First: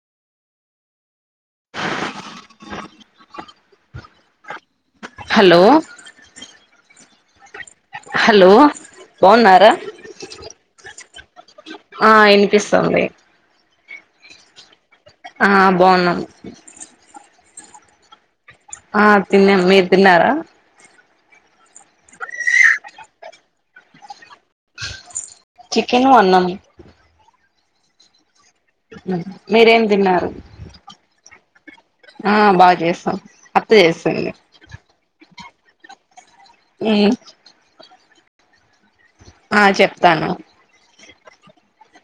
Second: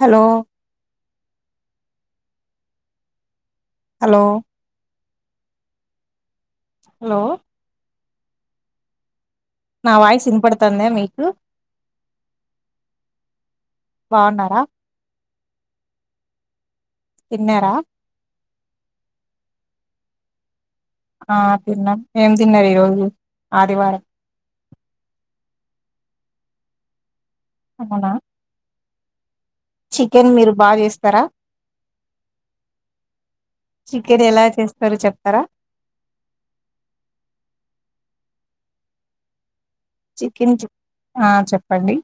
Hello. Hello. Hello. Hello. Hello. బాగున్నారా? నా voice ఇంనపడతంద మీకు. ఆ ఇనిపిస్తుంది. బాన్నారా. ఆ బావున్నాం. తిన్నారా. ఆ తిన్నాం మీరు తిన్నారా. ఆ తిన్నాం ఏం తిన్నారు ఈ రోజు ఆదివారం. చికెను అన్నాం. అవునా. మీరేం దిన్నారు. చికెన్ మీరు బాగా చేస్తారా ఆ బాగా జేస్తాం అత్త జేసింది. అత్తారా. ఉమ్. ఆ చెప్తాను. చికెన్ చి- ఆ చెప్పండి.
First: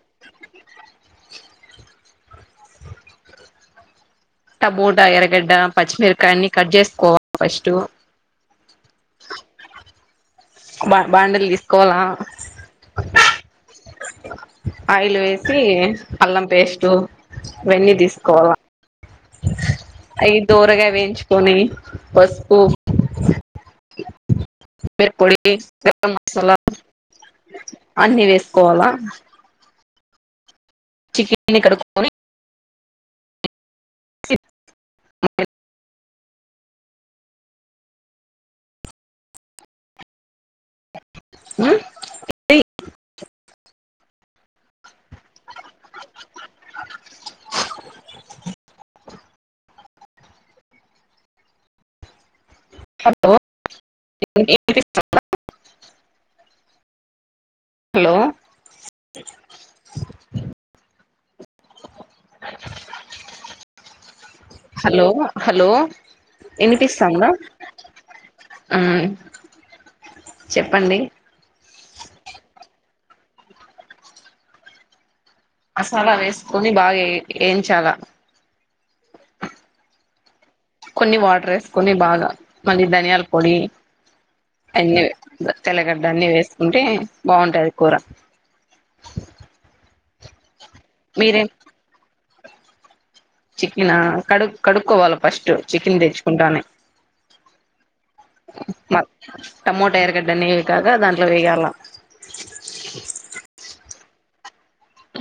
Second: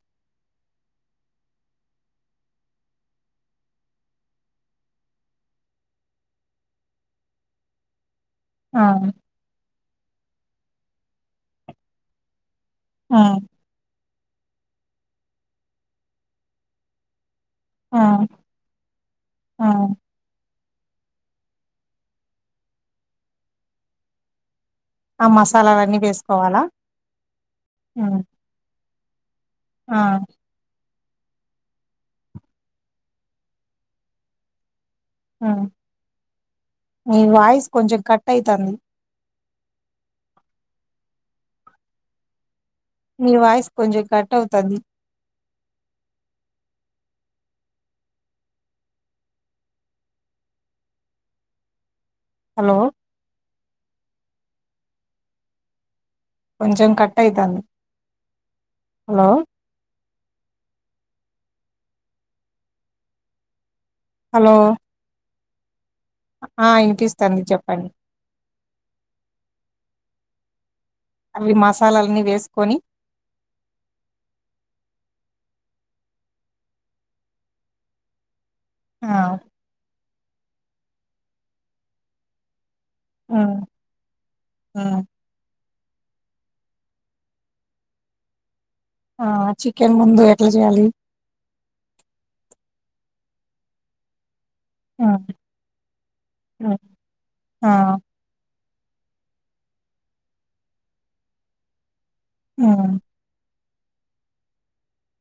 టమోటా ఎర్రగడ్డ పచ్చిమిరకాయ అన్ని కట్ చేసుకోవాలి ఫస్టు. ఆ. బా బాండిల్ తీసుకోవాలా. ఉమ్. ఆయిల్ వేసి ఇ అల్లం పేస్ట్. వెన్నీ ఆ తీసుకోవాల ఆ ఐ. తోరగా వేయించుకొని పసుపు. మిరప్ ఆ పొడి మసాలాలన్నీ గరం మసాలా వేసుకోవాలా ఆ అన్నీ వేసుకోవాలా. ఆ. చికీన్నీ కడుక్కకొని. కీత్. మీ వాయిస్ కొంచం కట్ అయితంది. ఉమ్ ఇది. నీ వయిస్ కొంచం కట్ అవుతంది. హలో. ఇనిపిస్తందా కొంచం కట్టాయితాంది హలో హలో హలో ఆ ఇనిపిస్తాందా వినిపిస్తుంది చెప్పండి మ్ చెప్పండి సాలల్ని వేసుకొని మసాలా వేసుకొని బాగా ఎ వేయించాలా ఆ కొన్ని వాటర్ వేసుకొని బాగా మళ్ళీ ధనియాల ఆ పొడి అన్నీ తెల్లగడ్డ అన్ని వేసుకుంటే బాగుంటాది కూర ఆ చికెన్ ముందు ఎట్లా చేయాలి మీరే చీకేనా కడుగ్ ఆ కడుక్కోవాల ఫస్ట్ చికెన్ తెచ్చుకుంటానే ఆ మ టమోటా ఎర్రగడ్డనే కదా దాంట్లో ఎగాల అ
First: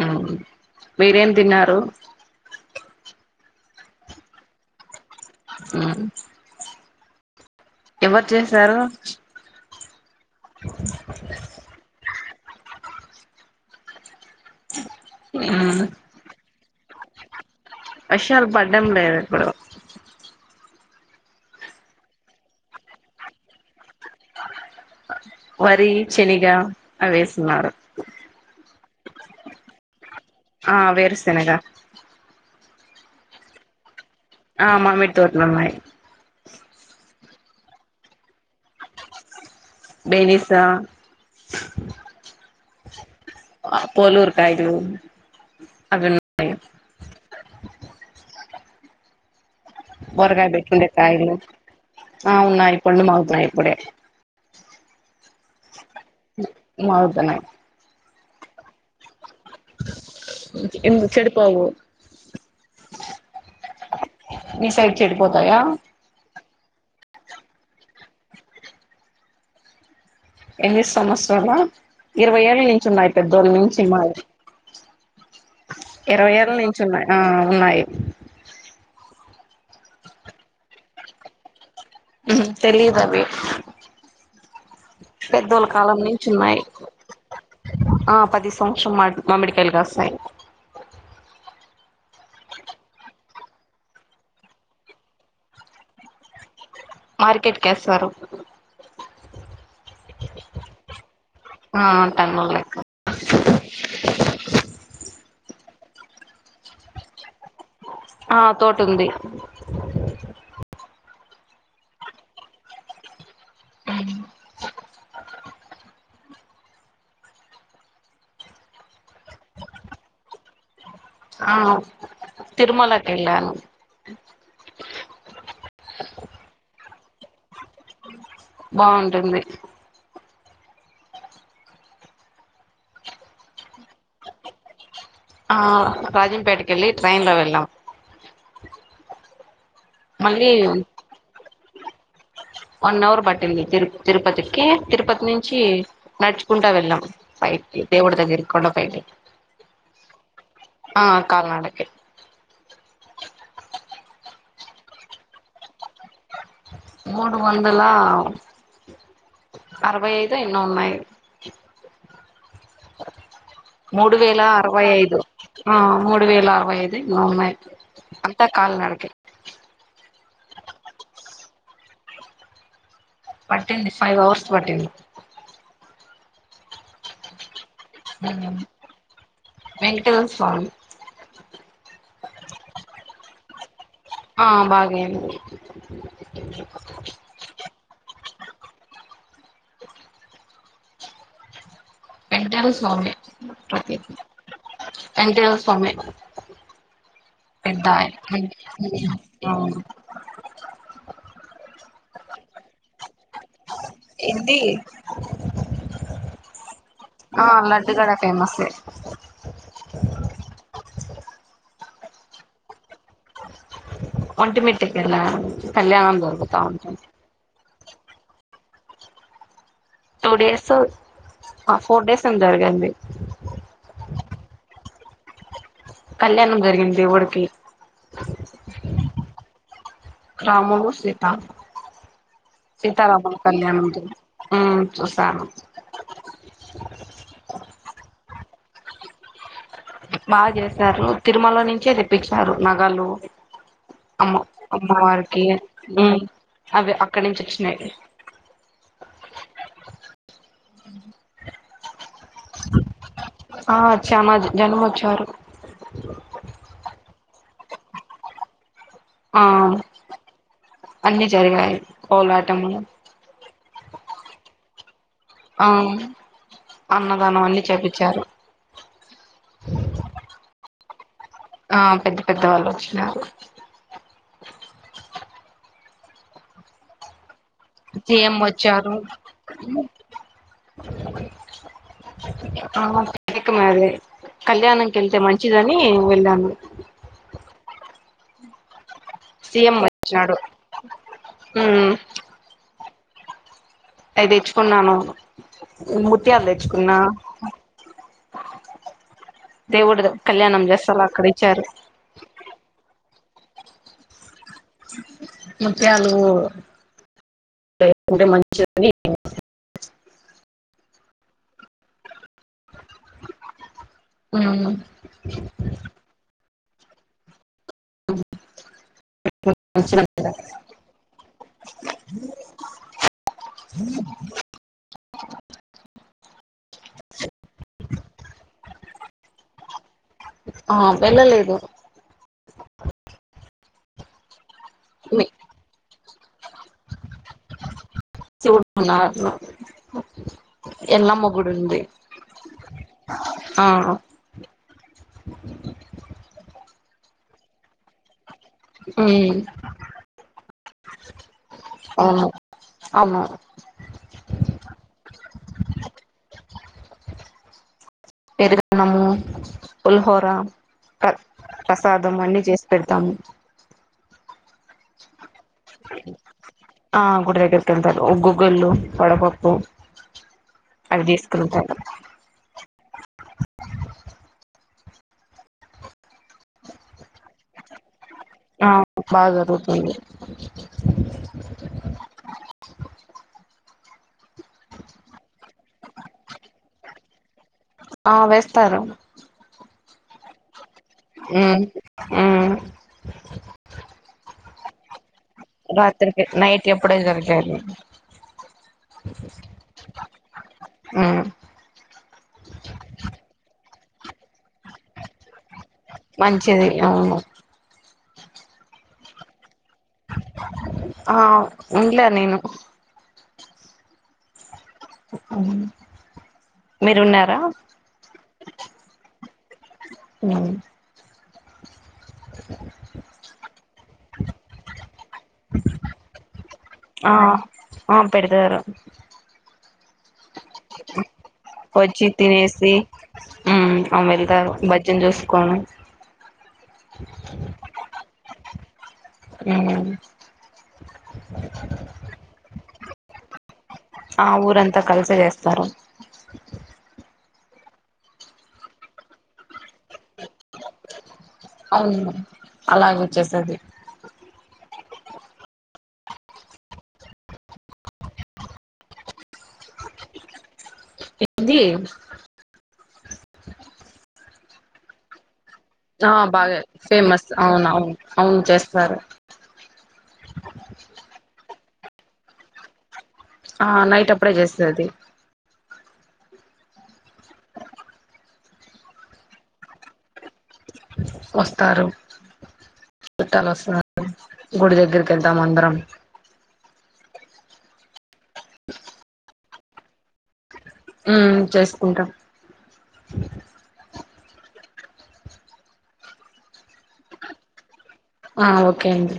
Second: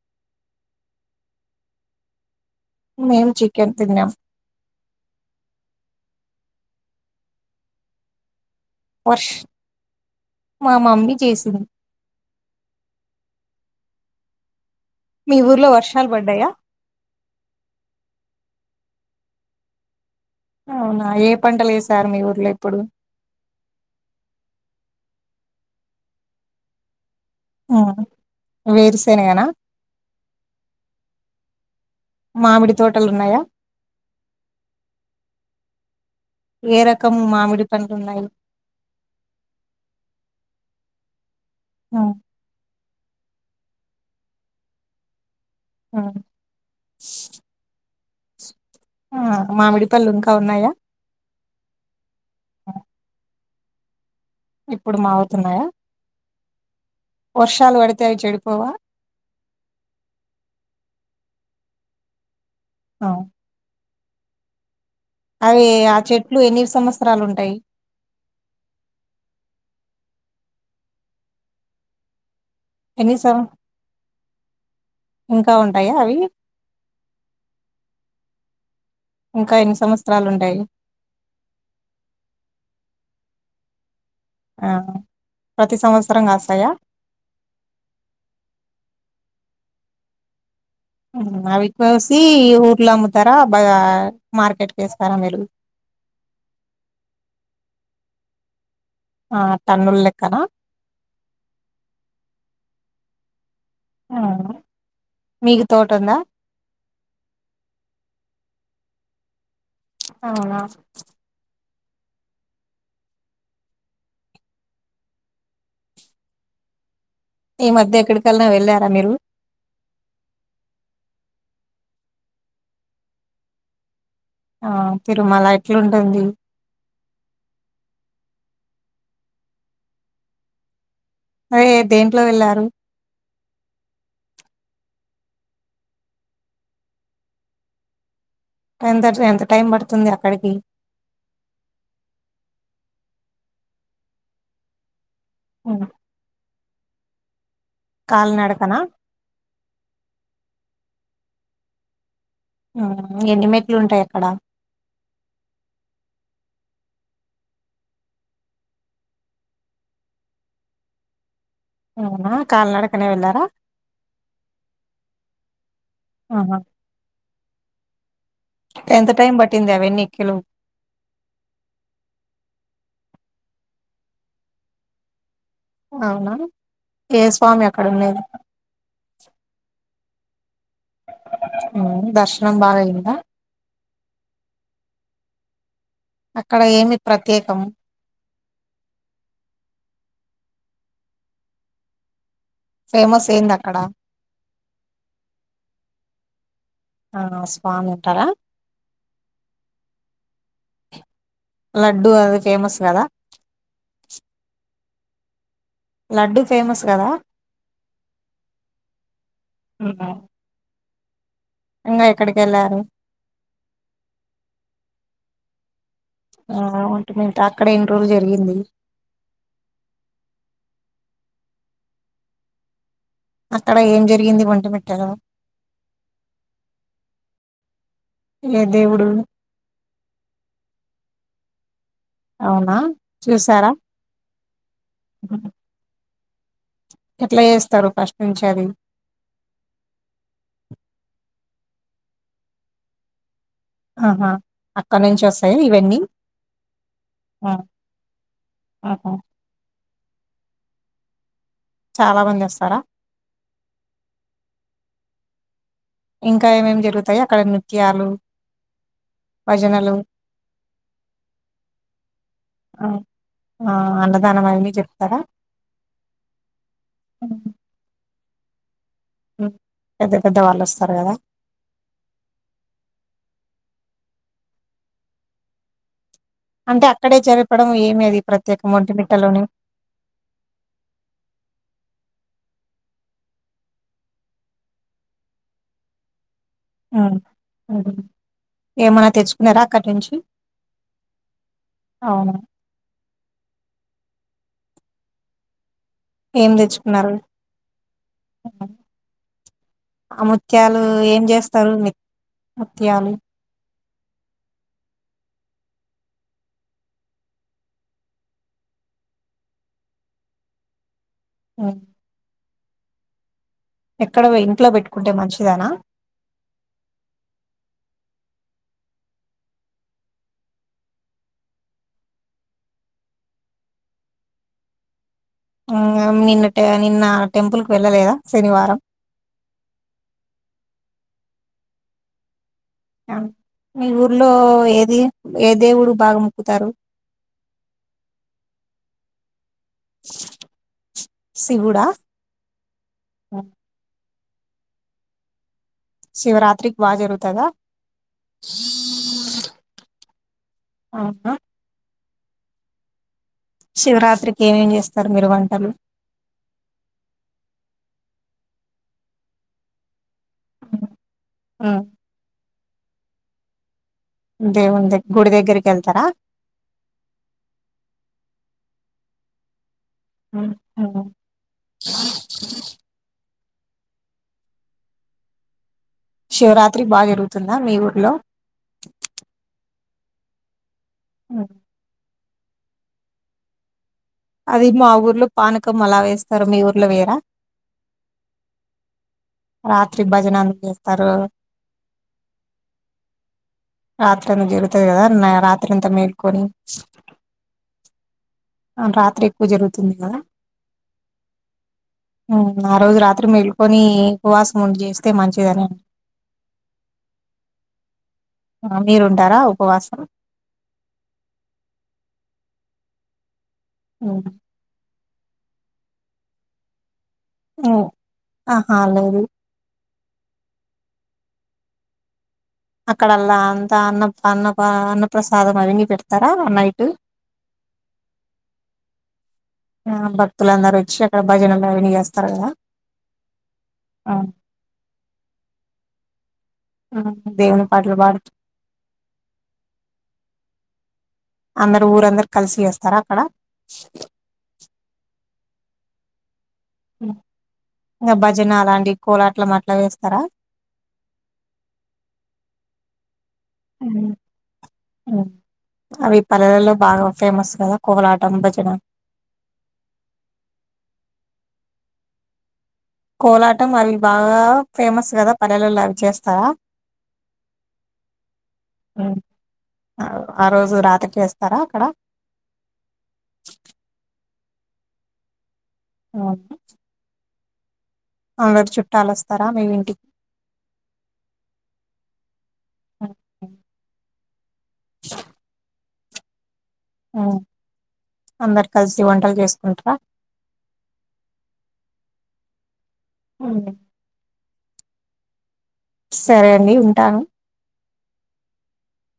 మ్ మీరేం తిన్నారు మేం చికెట్ తిన్నాం మ్ ఎవర్ చేసారు వర్ష్ మా మమ్మీ చేసింది మీ ఊర్లో వర్షాలు బడ్డాయా వర్షాలు పడ్డం లేదు ఇప్పుడు అవునా ఏ పంటలు ఏసారు మీ ఊర్లో ఇప్పుడు వరి శనిగ అవేసున్నారు వేరుసెనగనా ఆ వేరు సెనగా మామిడి తోటలున్నాయా ఆ మామిడితోట్లున్నయ్ ఏ రకము మామిడి పండ్లున్నాయి బేబీసా అ ఆ పోలూరు కాయిలు అ అ మామిడిపళ్ళు ఇంకా బొరగాయ ఉన్నాయా పెట్టుకుండే కాయలు ఆ ఉన్నాయి పండ్లు మాగుతున్నాయి ఇప్పుడే ఇప్పుడు మాగుతున్నాయా మాగుతున్నాయ్ త్ అయ్ చెడిపోవా మ్ చెడిపోవు అవ్ మీ సైడ్ చెడిపోతాయా ట్లు ఎన్ని సంవత్సరాలు ఉంటాయి ఎనిమిడి సంవత్సరాల ఇరవై ఏండ్ల నుంచి ఉన్నాయి పెద్దోళ్ళ నుంచి మాయ్ ఇంక్ ఇరవై ఏండ్ల నుంచి ఉన్నాయి ఆ ఉన్నాయి ఇంకా ఎన్ని సంవత్సరాలు ఉంటాయ్ ఉహు తెలిదు అవి ఆ పెద్దోళ్ళ ప్రతి కాలం సంవత్సరం నుంచి ఉన్నాయి కాస్తాయా? ఆ పది సంవత్సరం మాటు మామిడికాయలు కాస్తయ్ అవి పోసి ఊర్లో అమ్ముతారా బా మార్కెట్కేస్తారా మీరు మార్కెట్కేస్తారు ఆ టన్నులేక్కనా ఆ టన్నులెక్క అవునా మీకు తోటుందా ఆ తోటుంది అవునా ఈ మధ్య ఎక్కడికాల్నా వెళ్ళారా మీరు తిరుమలకెళ్ళాను ఆ తిరుమల ఎట్లుంటుంది బాగుంటుంది అదే దేంట్లో వెళ్లారు ఆ రాజంపేటకెళ్ళి ట్రైన్ లో వెళ్ళాం ఎంత ట్రై ఎంత టైం పడుతుంది మళ్ళీ అక్కడికి వన్ అవర్ పట్టింది తిరు తిరుపతికి తిరుపతి నుంచి హ్మ్ నడుచుకుంటా వెళ్ళాం పై కీ దేవుడు దగ్గరికి కొండ కాలినడకనా? పైకి ఆ కాలి నడకే ఆ ఎన్ని మెట్లు ఉంటాయి అక్కడ మూడు వందలా అరవై ఐదో ఎన్నో ఉన్నాయి అవునా కాలినడకనే వెళ్ళారా మూడు వేల అరవై ఐదు ఆ మూడు వేల ఆహా అరవై ఐదు ఏమోన్నాయి తా కాలినడకే కిందవన్ని ఎక్కే లో పట్టింది ఫైవ్ అవర్స్ పట్టింది అవునా ఏ స్వామి అక్ వెంకటేశ స్వామి అ దర్శనం బాగైయిందా ఆ బాగైయింది అక్కడ ఏమి ప్రత్యేకం వేంకటేశ్వర స్వామే ఫేమస్ ఏంది అక్కడ ప్రత్యేకం వేంకటేశ్వర స్వామే ఆ స్వామి ఎంటా ఉంటారా [unintelligible] అవును లడ్డు అది ఫేమస్ కదా ఇంది లడ్డు ఫేమస్ కదా ఆ లడ్డుగాడ ఫేమస్సె ఉ ఇంగా ఎక్కడికెళ్ళారు ఒట్టిమిట్ట కెల్లా ఆ ఒట్టిమిట్ట అక్కడ ఎన్ని రోజులు జరిగింది టూ డేస్ ఫోర్ డేస్ ఏ జరగాడి అక్కడ ఏం జరిగింది వంట పెట్టార కళ్యాణం జరిగింది దేవునికి ఏ దేవుడు రాముడు సీత అవునా సీతారాముల చూసారా కళ్యాణ ఊ చూసాను ఎట్లా చేస్తారు ఫస్ట్ నుంచి అది బాగా చేస్తారు తిరుమల నుంచే తెప్పించినారు నగలు ఆహా అమ్మ అక్కడ నుంచి అమ్మవారికి వస్తాయా ఇవన్నీ ఊ అవి అక్కడి నుంచి వచ్చినాయి ఆహా చాలా మంది వస్తారా ఆ వచ్చారు జనం వచ్చారు ఇంకా ఏమేం జరుగుతాయి అక్కడ నృత్యాలు ఆ భజనలు అన్ని జరిగాయి పోలాటములు ఆ అన్నదానమూ అన్ని జరిగాయి ఆ అన్నదానం అన్ని చపించారు ఉ పెద్ద పెద్ద వాళ్ళు వస్తారు కదా ఆ పెద్ద పెద్ద వాళ్ళు వచ్చినారు అంటే అక్కడే జరిపు చెప్పడం ఏమి లేదు సీఎం ప్రత్యేక వచ్చారు ఒటిమిట్టలోని ఆ ఎక్కు మరి కళ్యాణానికి వెళ్తే మంచిదని వెళ్ళాను ఆ సరే ఏ ఏమన్నా తెచ్చుకున్నారా సీఎం అక్కడి నుంచి వచ్చినాడు ఉమ్ అవును అయి తెచ్చుకున్నాను ముత్యాలు తెచ్చుకున్నా ఆ హా దేవుడు ఆ కళ్యాణం ముత్యాలు చేస్తాలా ఏం అక్కడ ఇచ్చారు చేస్తారు మీరు ముత్యాలు ముత్యాలు ఇప్పుడే మంచిగా అయ్యింది ఆ ఎక్కడ ఇంట్లో పెట్టుకుంటే మంచిదానా ఉ ఇప్పుడు పెట్టుకుంటే మంచిది ఆ ఉ నిన్న టెంపుల్ కి వెళ్ళలేదా శనివారం ఆ వెళ్ళలేదు మీ ఊర్లో ఏది మీ ఏ దేవుడు బాగా మొక్కుతారు శివుడు ఉన్నారు ఎల్లమ్మ గుడి ఉంది శివుడా ఉమ్. ఆ ఉ శివరాత్రికి బాగా జరుగుతదా ఉ అవునా అవును శివరాత్రికి ఏమేం చేస్తారు మీరు వంటలు పెరుగన్నం పులిహోర ప్రసాదం అన్ని చేసి పెడతాము దేవుడు దగ్గరికి గుడి దగ్గరికి వెళ్తారా ఆ గుడి దగ్గరికి ఉగుగుల్లు వడపప్పు అవి చేసుకుంటారు శివరాత్రి బాగా జరుగుతుందా మీ ఊర్లో ఆ బాగా జరుగుతుంది అది మా ఊర్లో పానకం అలా వేస్తారు మీ ఊర్లో వేయరా ఆ వేస్తారు రాత్రి భజనాలు చే ఉ ఆ రాత్రి అంత జరుగుతది కదా రాత్రి అంతా మేల్కొని నైట్ ఎప్పుడే జరిగేది రాత్రి ఎక్కువ జరుగుతుంది కదా మ్మ్ ఆ రోజు రాత్రి మేలు కొని ఉపవాసం ఉండి చేస్తే మంచిదని మంచిది అవును మీరుంటారా ఉపవాసం ఆ ఉండ్లే నేను అ మీరు ఉన్నార ఆహా లేదు అ అక్కడలా అంతా అన్న అన్న అన్న ప్రసాదం అవన్నీ పెడతారా నైట్ ఆ ఆ పెడితారు ఆ భక్తులందరూ వచ్చి అక్కడ భజ వచ్చి తినేసి అ వెళ్తారు భజనా చూసుకోని దేవుని పాటలు పాడు అ అందరు ఊరందరు కలిసి చేస్తారా అక్కడ ఆ ఊరంతా కలిసి చేస్తారు ఇంకా భజన అలాంటి కోలాట్లామ్ అట్లా వేస్తారా అవును అలాగ వచ్చేస్తది అ అవి పల్లెలలో బాగా ఫేమస్ కదా కోలాటం భజన హిందీ కోలాటం అవి బాగా ఫేమస్ కదా పల్లెలలో అవి ఆ చేస్తారా బాగా ఫేమస్ అవును అవును అవును చేస్తారు ఆ రోజు రాత్రికేస్తారా అక్కడ ఆ నైట్ అప్పుడే చేస్తది అఓ అందరు చుట్టాలొస్తారా మీ ఇంటికి వస్తారు చుట్టాలు వస్తారు గుడి దగ్గరికి వెళ్తాం అందరం అందరు కలిసి వంటలు చేసుకుంటారా ఆ చేసుకుంటాం అవును సరే అండి ఉంటాను ఆ ఓకే అండి